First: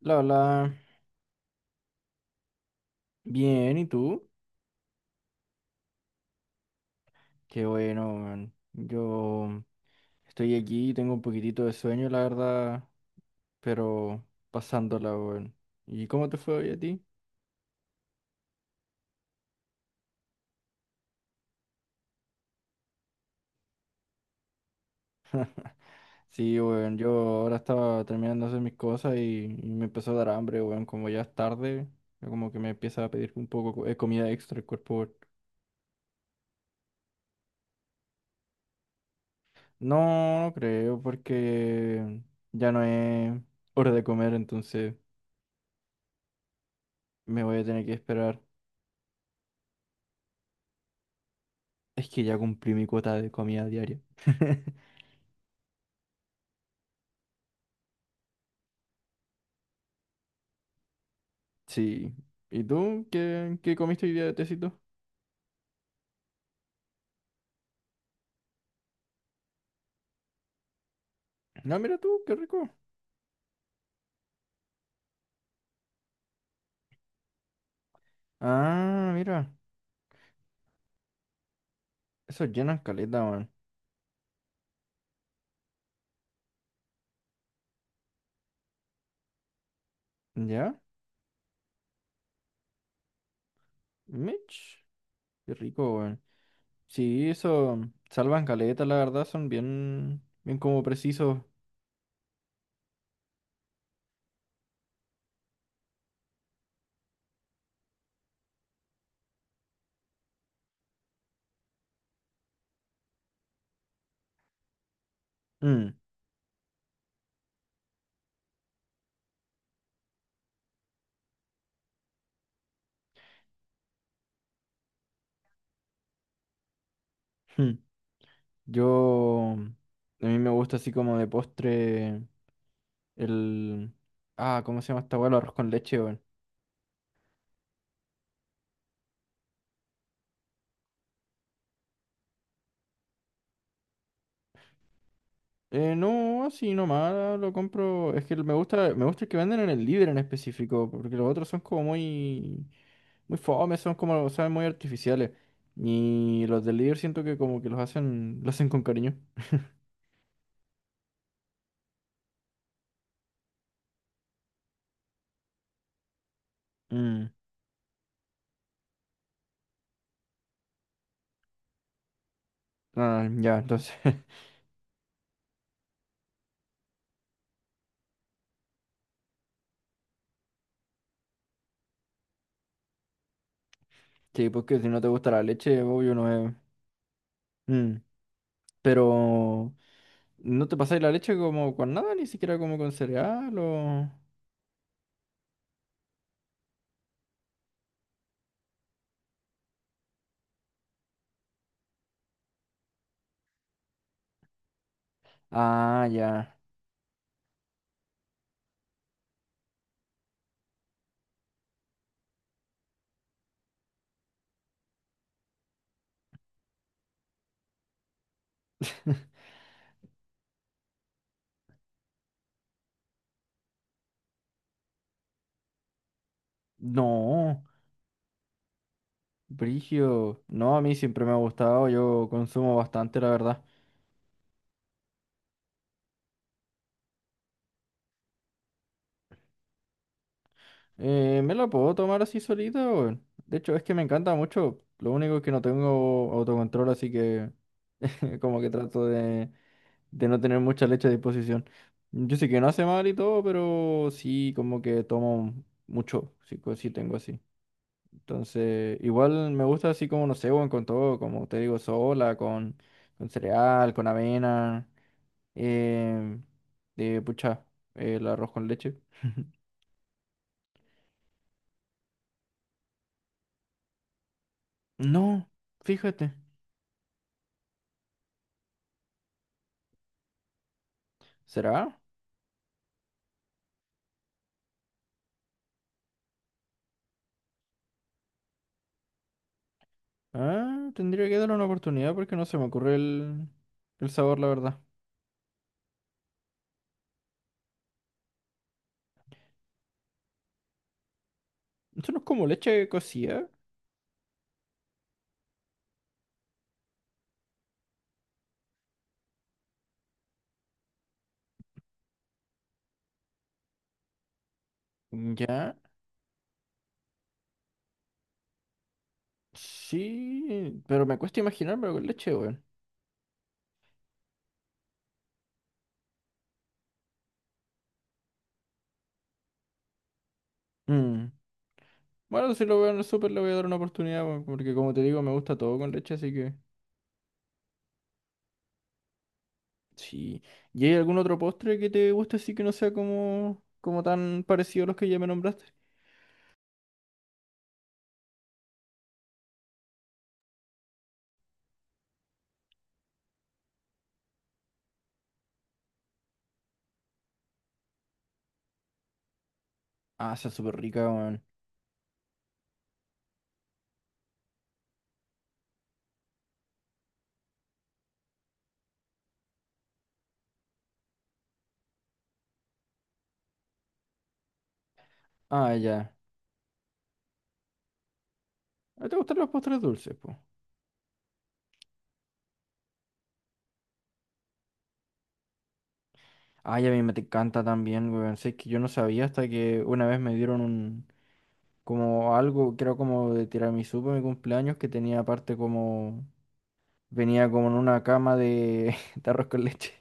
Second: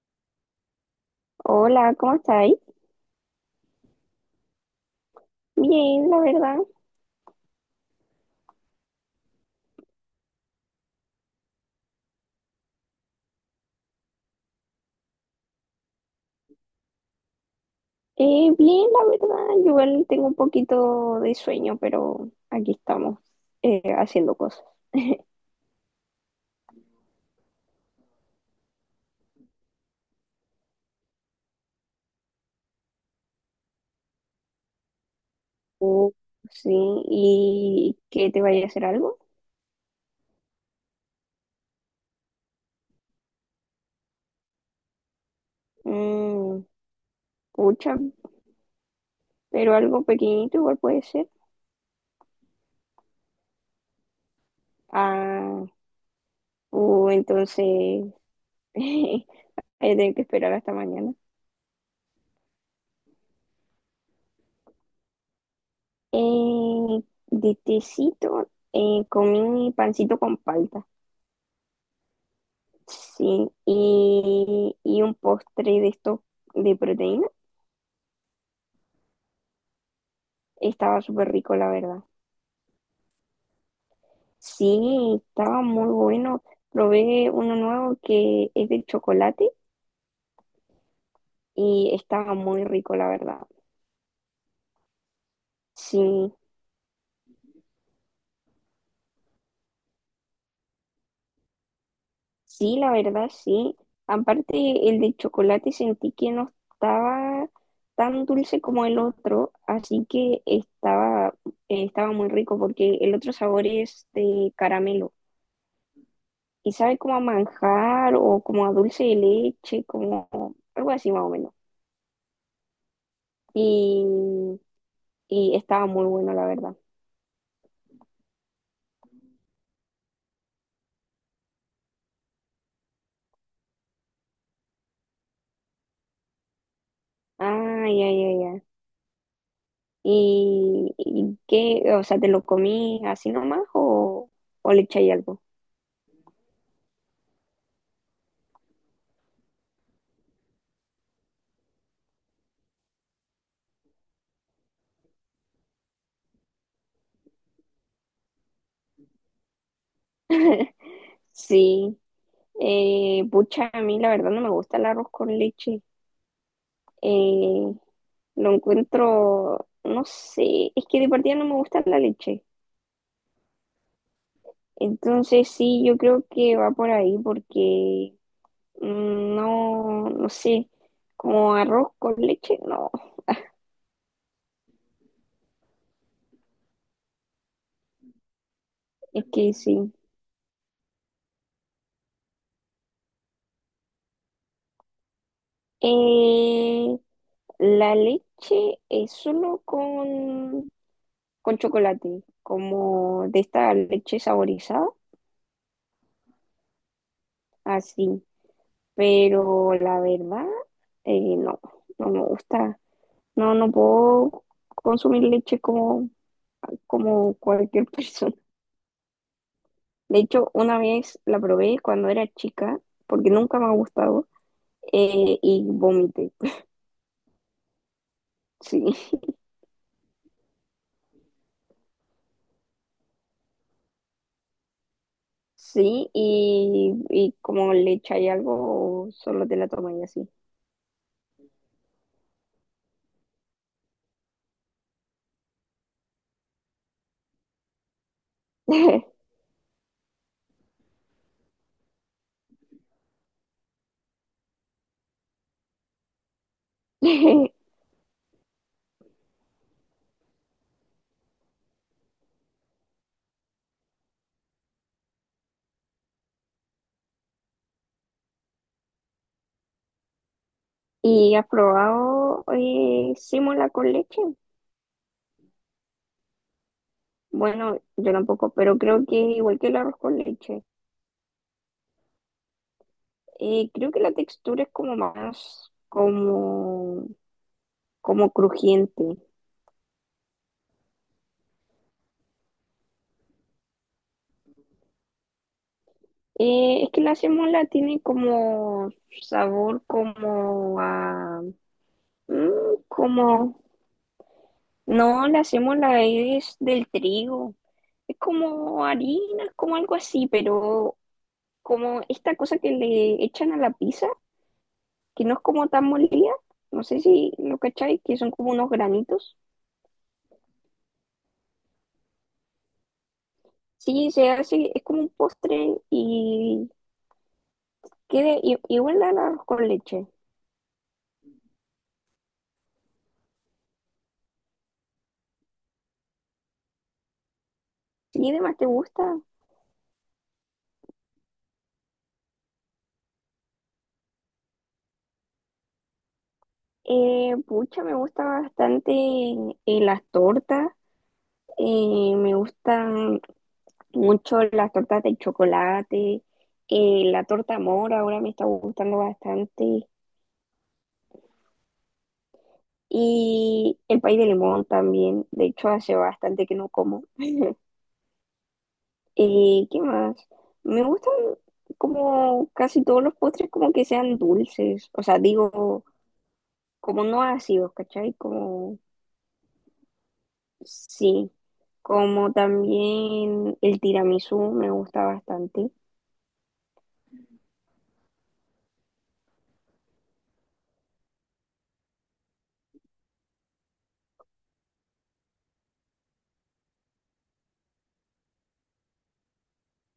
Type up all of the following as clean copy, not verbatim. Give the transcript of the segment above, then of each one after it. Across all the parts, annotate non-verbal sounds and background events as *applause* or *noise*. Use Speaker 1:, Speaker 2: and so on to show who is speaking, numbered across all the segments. Speaker 1: La, la,
Speaker 2: Hola, ¿cómo estáis?
Speaker 1: bien, ¿y tú?
Speaker 2: Bien, la verdad.
Speaker 1: Qué bueno, man. Yo estoy aquí, tengo un poquitito de sueño, la verdad, pero pasándola, weón. ¿Y cómo te fue hoy a ti?
Speaker 2: Bien, la verdad. Yo igual tengo un poquito de sueño, pero aquí estamos haciendo cosas.
Speaker 1: Sí, weón, yo ahora estaba terminando de hacer mis cosas y me empezó a dar hambre, weón, como ya es tarde, yo como que me empieza a pedir un poco de comida extra el cuerpo, weón.
Speaker 2: Uh, sí, ¿y qué te vaya a hacer algo?
Speaker 1: No, no creo, porque ya no es hora de comer, entonces
Speaker 2: Mm,
Speaker 1: me voy a tener que
Speaker 2: pucha,
Speaker 1: esperar.
Speaker 2: pero algo pequeñito igual puede ser.
Speaker 1: Es que ya cumplí mi cuota de comida diaria. *laughs*
Speaker 2: Ah, entonces *laughs* voy a tener que esperar hasta mañana.
Speaker 1: Sí. ¿Y tú qué comiste hoy día de tecito?
Speaker 2: Eh, de tecito, comí pancito con palta.
Speaker 1: No, mira tú, qué rico.
Speaker 2: Sí, y un postre de esto de proteína.
Speaker 1: Ah, mira.
Speaker 2: Estaba súper rico, la verdad.
Speaker 1: Eso llena caleta, weón.
Speaker 2: Sí, estaba muy bueno. Probé uno nuevo que es de chocolate
Speaker 1: ¿Ya?
Speaker 2: y estaba muy rico, la verdad.
Speaker 1: Mitch. Qué rico, weón.
Speaker 2: Sí,
Speaker 1: Sí, eso salvan caleta, la verdad, son bien, bien como precisos.
Speaker 2: sí, la verdad, sí. Aparte, el de chocolate sentí que no estaba tan dulce como el otro, así que estaba muy rico porque el otro sabor es de caramelo.
Speaker 1: Mm,
Speaker 2: Y sabe como a manjar o como a dulce de leche, como algo así más o menos. Y, y estaba muy bueno, la verdad.
Speaker 1: mm. Yo, a mí me gusta así como de postre el... Ah, ¿cómo se llama esta weá? El arroz con leche, weón.
Speaker 2: Ay, ay, ay, ay. Y qué? O sea, ¿te lo comí así nomás o le echáis algo?
Speaker 1: No, así nomás lo compro. Es que me gusta el que venden en el Líder en específico, porque los otros son como muy, muy fome, son como, saben, muy artificiales. Y los del Líder siento que como que los hacen, lo hacen con cariño. *laughs*
Speaker 2: *laughs* Sí. Pucha, a mí la verdad no me gusta el arroz con leche.
Speaker 1: Mm,
Speaker 2: Eh, lo encuentro, no sé, es que de partida no me gusta la leche.
Speaker 1: ah, ya, entonces. *laughs*
Speaker 2: Entonces sí, yo creo que va por ahí porque mm, no, no sé, como arroz con leche, no,
Speaker 1: Sí, porque si no te gusta la leche, obvio no es. Mm,
Speaker 2: es que
Speaker 1: pero
Speaker 2: sí.
Speaker 1: no te pasáis la leche como con nada, ni siquiera como con cereal o.
Speaker 2: Eh, la leche es solo con chocolate, como de esta leche saborizada,
Speaker 1: Ah, ya.
Speaker 2: así. Pero la verdad, no, no me gusta. No, no puedo consumir leche como cualquier *laughs* persona.
Speaker 1: *laughs*
Speaker 2: De hecho, una vez la probé cuando era chica, porque nunca me ha gustado, y vomité.
Speaker 1: No.
Speaker 2: Sí, *laughs*
Speaker 1: Brigio, no, a mí siempre me ha gustado, yo consumo bastante, la verdad.
Speaker 2: sí, y como le echáis algo, solo te la tomáis así.
Speaker 1: Me la puedo tomar así solita, weón. De hecho, es que me encanta mucho. Lo único es que no tengo autocontrol, así que *laughs* como que trato de no tener mucha leche a disposición. Yo sé que no hace mal y todo, pero sí como que tomo mucho, sí, co- sí tengo así.
Speaker 2: *laughs*
Speaker 1: Entonces, igual me gusta así como, no sé, weón, con todo, como te digo, sola, con cereal, con avena. Eh, de pucha, el arroz con leche.
Speaker 2: ¿Y has probado símola con leche?
Speaker 1: No, fíjate.
Speaker 2: Bueno, yo tampoco, pero creo que es igual que el arroz con leche.
Speaker 1: ¿Será?
Speaker 2: Creo que la textura es como más, como, como crujiente.
Speaker 1: Ah, tendría que darle una oportunidad porque no se me ocurre el sabor, la verdad.
Speaker 2: Es que la sémola tiene como sabor como a...
Speaker 1: ¿Eso no es
Speaker 2: Mm,
Speaker 1: como leche cocida?
Speaker 2: como... No, la sémola es del trigo. Es como harina, es como algo así, pero como esta cosa que le echan a la pizza, que no es como
Speaker 1: Ya.
Speaker 2: tan molida, no sé si lo cacháis, que son como unos granitos.
Speaker 1: Sí, pero me cuesta imaginármelo con leche, weón.
Speaker 2: Sí, se hace, es como un postre y queda igual al arroz con leche.
Speaker 1: Mm. Bueno, si lo veo en el súper le voy a dar una oportunidad, weón, porque como te digo, me gusta todo con leche, así que...
Speaker 2: ¿Y además te gusta?
Speaker 1: Sí. ¿Y hay algún otro postre que te guste así que no sea como, como tan parecido a los que ya me nombraste?
Speaker 2: Pucha, me gusta bastante las tortas, me gustan mucho las tortas de chocolate, la torta mora ahora me está gustando bastante.
Speaker 1: Ah, esa es súper rica, weón.
Speaker 2: Y el pay de limón también. De hecho, hace bastante que no como. Y ¿qué más? Me gustan como casi todos los postres como que sean dulces. O sea,
Speaker 1: Ah,
Speaker 2: digo,
Speaker 1: ya.
Speaker 2: como no ácidos, ¿cachai? Como,
Speaker 1: ¿A ti ¿Te gustan los postres dulces, pues?
Speaker 2: sí. Como también el tiramisú me gusta bastante.
Speaker 1: Ay, a mí me te encanta también, weón. Sé que yo no sabía hasta que una vez me dieron un... Como algo, creo como de tiramisú para mi cumpleaños, que tenía aparte como... Venía como en una cama de, *laughs* de arroz con leche.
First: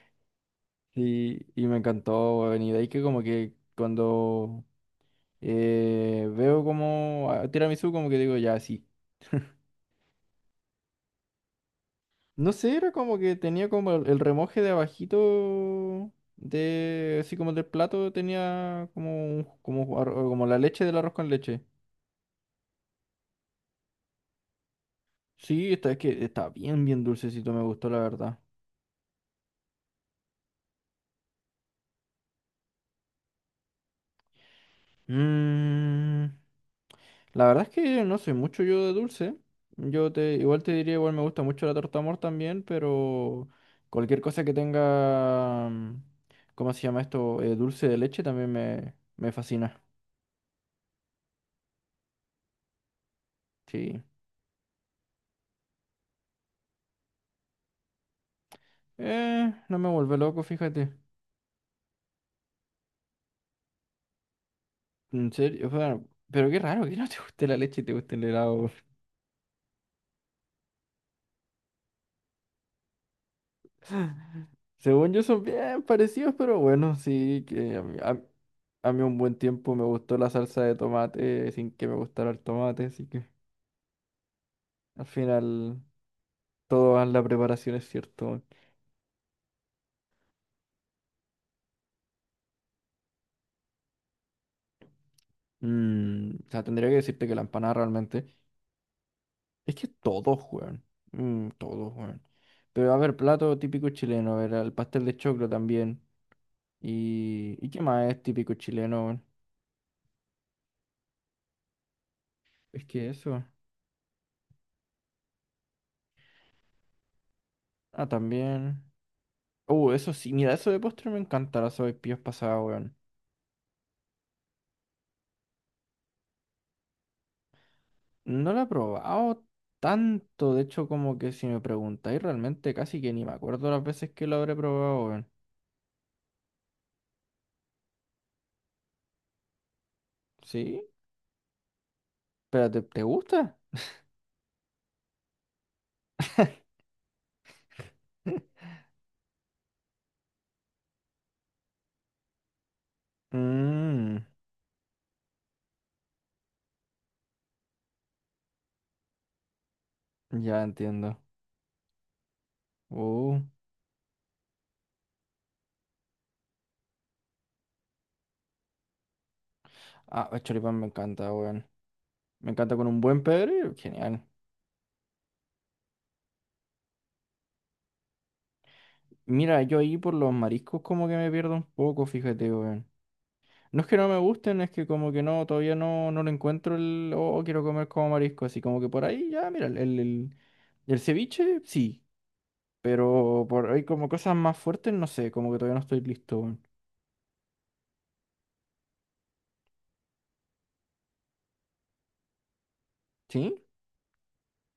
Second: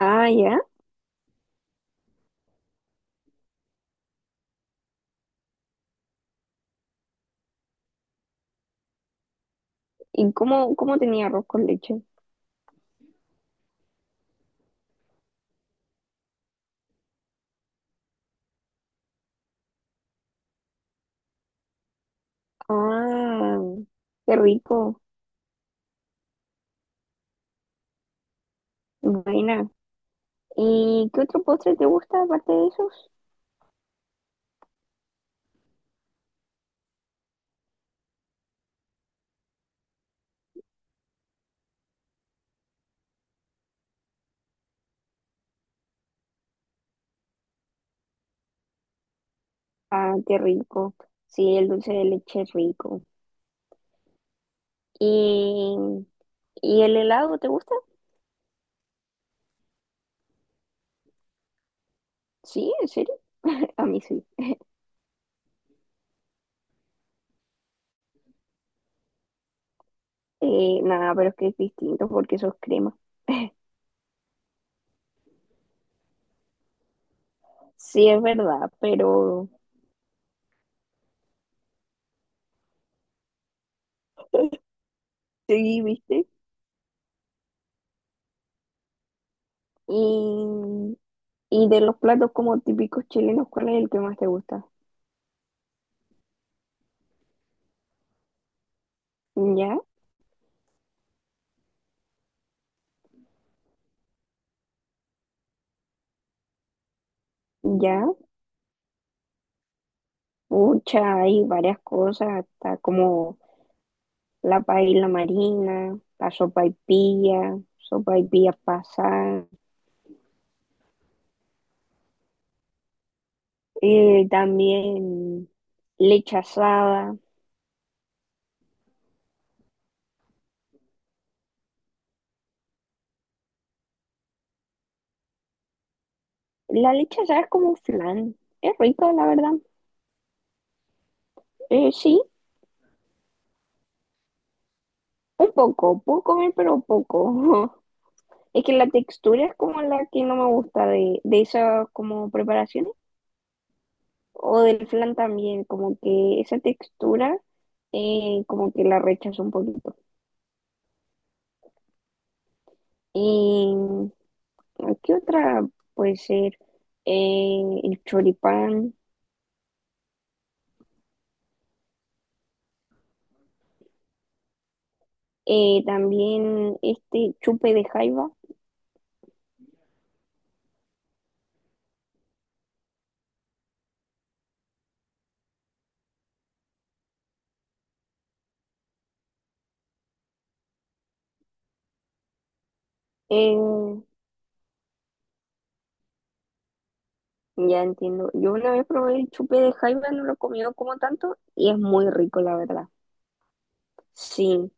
Speaker 2: Ah, ya.
Speaker 1: Y me encantó, weón. Y de ahí que como que cuando veo como a- tiramisú, como que digo, ya, sí.
Speaker 2: ¿Y cómo tenía arroz con leche?
Speaker 1: No sé, era como que tenía como el remoje de abajito de así como del plato tenía como un- como ar- como la leche del arroz con leche.
Speaker 2: Ah, qué rico.
Speaker 1: Sí, está, es que está bien bien dulcecito, me gustó la verdad.
Speaker 2: Buena. ¿Y qué otro postre te gusta aparte de esos?
Speaker 1: Mm, la verdad es que no soy mucho yo de dulce. Yo te igual te diría igual me gusta mucho la torta amor también, pero cualquier cosa que tenga mm, ¿cómo se llama esto? Dulce de leche también me fascina.
Speaker 2: Ah, qué rico. Sí, el dulce de leche es rico.
Speaker 1: Sí.
Speaker 2: ¿Y, ¿Y el helado te gusta?
Speaker 1: No me vuelve loco, fíjate.
Speaker 2: Sí, ¿en serio? *laughs* A mí sí.
Speaker 1: En serio, o sea, pero qué raro que no te guste la leche y te guste el helado.
Speaker 2: Nada, pero es que es distinto porque eso es crema. *laughs*
Speaker 1: *laughs* Según yo son bien parecidos, pero bueno, sí, que
Speaker 2: Sí, es verdad,
Speaker 1: a mí un buen
Speaker 2: pero
Speaker 1: tiempo me gustó la salsa de tomate sin que me gustara el tomate, así que
Speaker 2: *laughs*
Speaker 1: al final
Speaker 2: sí, ¿viste?
Speaker 1: toda la preparación es cierto.
Speaker 2: Y, y de los platos como típicos chilenos, ¿cuál es el que más te gusta?
Speaker 1: Mm, o sea, tendría que decirte que la empanada realmente es
Speaker 2: ¿Ya?
Speaker 1: que todos juegan, mm, todos juegan. Pero a ver, plato típico chileno, a ver, el pastel de choclo también. ¿Y qué
Speaker 2: ¿Ya?
Speaker 1: más es típico chileno? Weón?
Speaker 2: Pucha, hay varias cosas, hasta
Speaker 1: Es que
Speaker 2: como
Speaker 1: eso.
Speaker 2: la paella marina, la sopaipilla,
Speaker 1: Ah,
Speaker 2: sopaipilla
Speaker 1: también.
Speaker 2: pasada.
Speaker 1: Eso sí, mira, eso de postre me encanta, la sopaipillas pasada, weón.
Speaker 2: También leche asada.
Speaker 1: No la he probado tanto, de hecho, como que si me preguntáis, realmente casi que ni me acuerdo las veces que lo habré probado, weón.
Speaker 2: La leche asada es como un flan. Es rico, la verdad.
Speaker 1: ¿Sí?
Speaker 2: Sí,
Speaker 1: Espérate, ¿te gusta?
Speaker 2: un poco. Puedo comer, pero poco. *laughs*
Speaker 1: *laughs*
Speaker 2: Es que la textura es como la que no me gusta de esas como preparaciones.
Speaker 1: Mmm,
Speaker 2: O del flan también, como que esa textura como que la rechazo un poquito.
Speaker 1: ya entiendo. Uh,
Speaker 2: Y ¿qué otra puede ser? El choripán.
Speaker 1: ah, el choripán me encanta, weón. Me encanta con un buen pebre, genial.
Speaker 2: También este chupe de jaiba.
Speaker 1: Mira, yo ahí por los mariscos como que me pierdo un poco, fíjate, weón. No es que no me gusten, es que como que no, todavía no, no lo encuentro el, oh, quiero comer como marisco, así como que por ahí ya, mira, el ceviche, sí, pero por ahí
Speaker 2: eh,
Speaker 1: como cosas más fuertes, no sé, como que todavía no estoy listo, weón.
Speaker 2: Ya entiendo. Yo una vez probé el chupe de jaiba, no lo he comido como tanto y es muy rico, la verdad.
Speaker 1: ¿Sí?
Speaker 2: Sí,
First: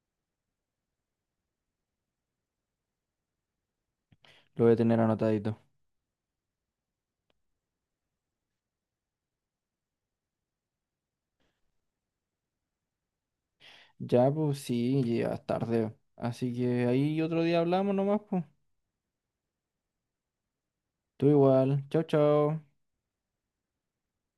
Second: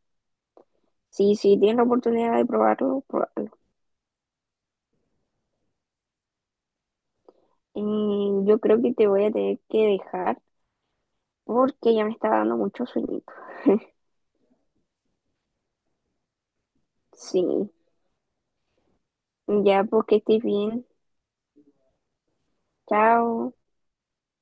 Speaker 2: sí, sí, tienes la oportunidad de probarlo, probarlo.
Speaker 1: Lo voy a tener anotadito.
Speaker 2: Y yo creo que te voy a tener que dejar porque ya me está dando mucho sueñito. *laughs*
Speaker 1: Ya, pues sí, llegas tarde, así que ahí otro día
Speaker 2: Sí,
Speaker 1: hablamos nomás, pues.
Speaker 2: ya, porque estés bien.
Speaker 1: Tú igual, chao, chao.
Speaker 2: Chao.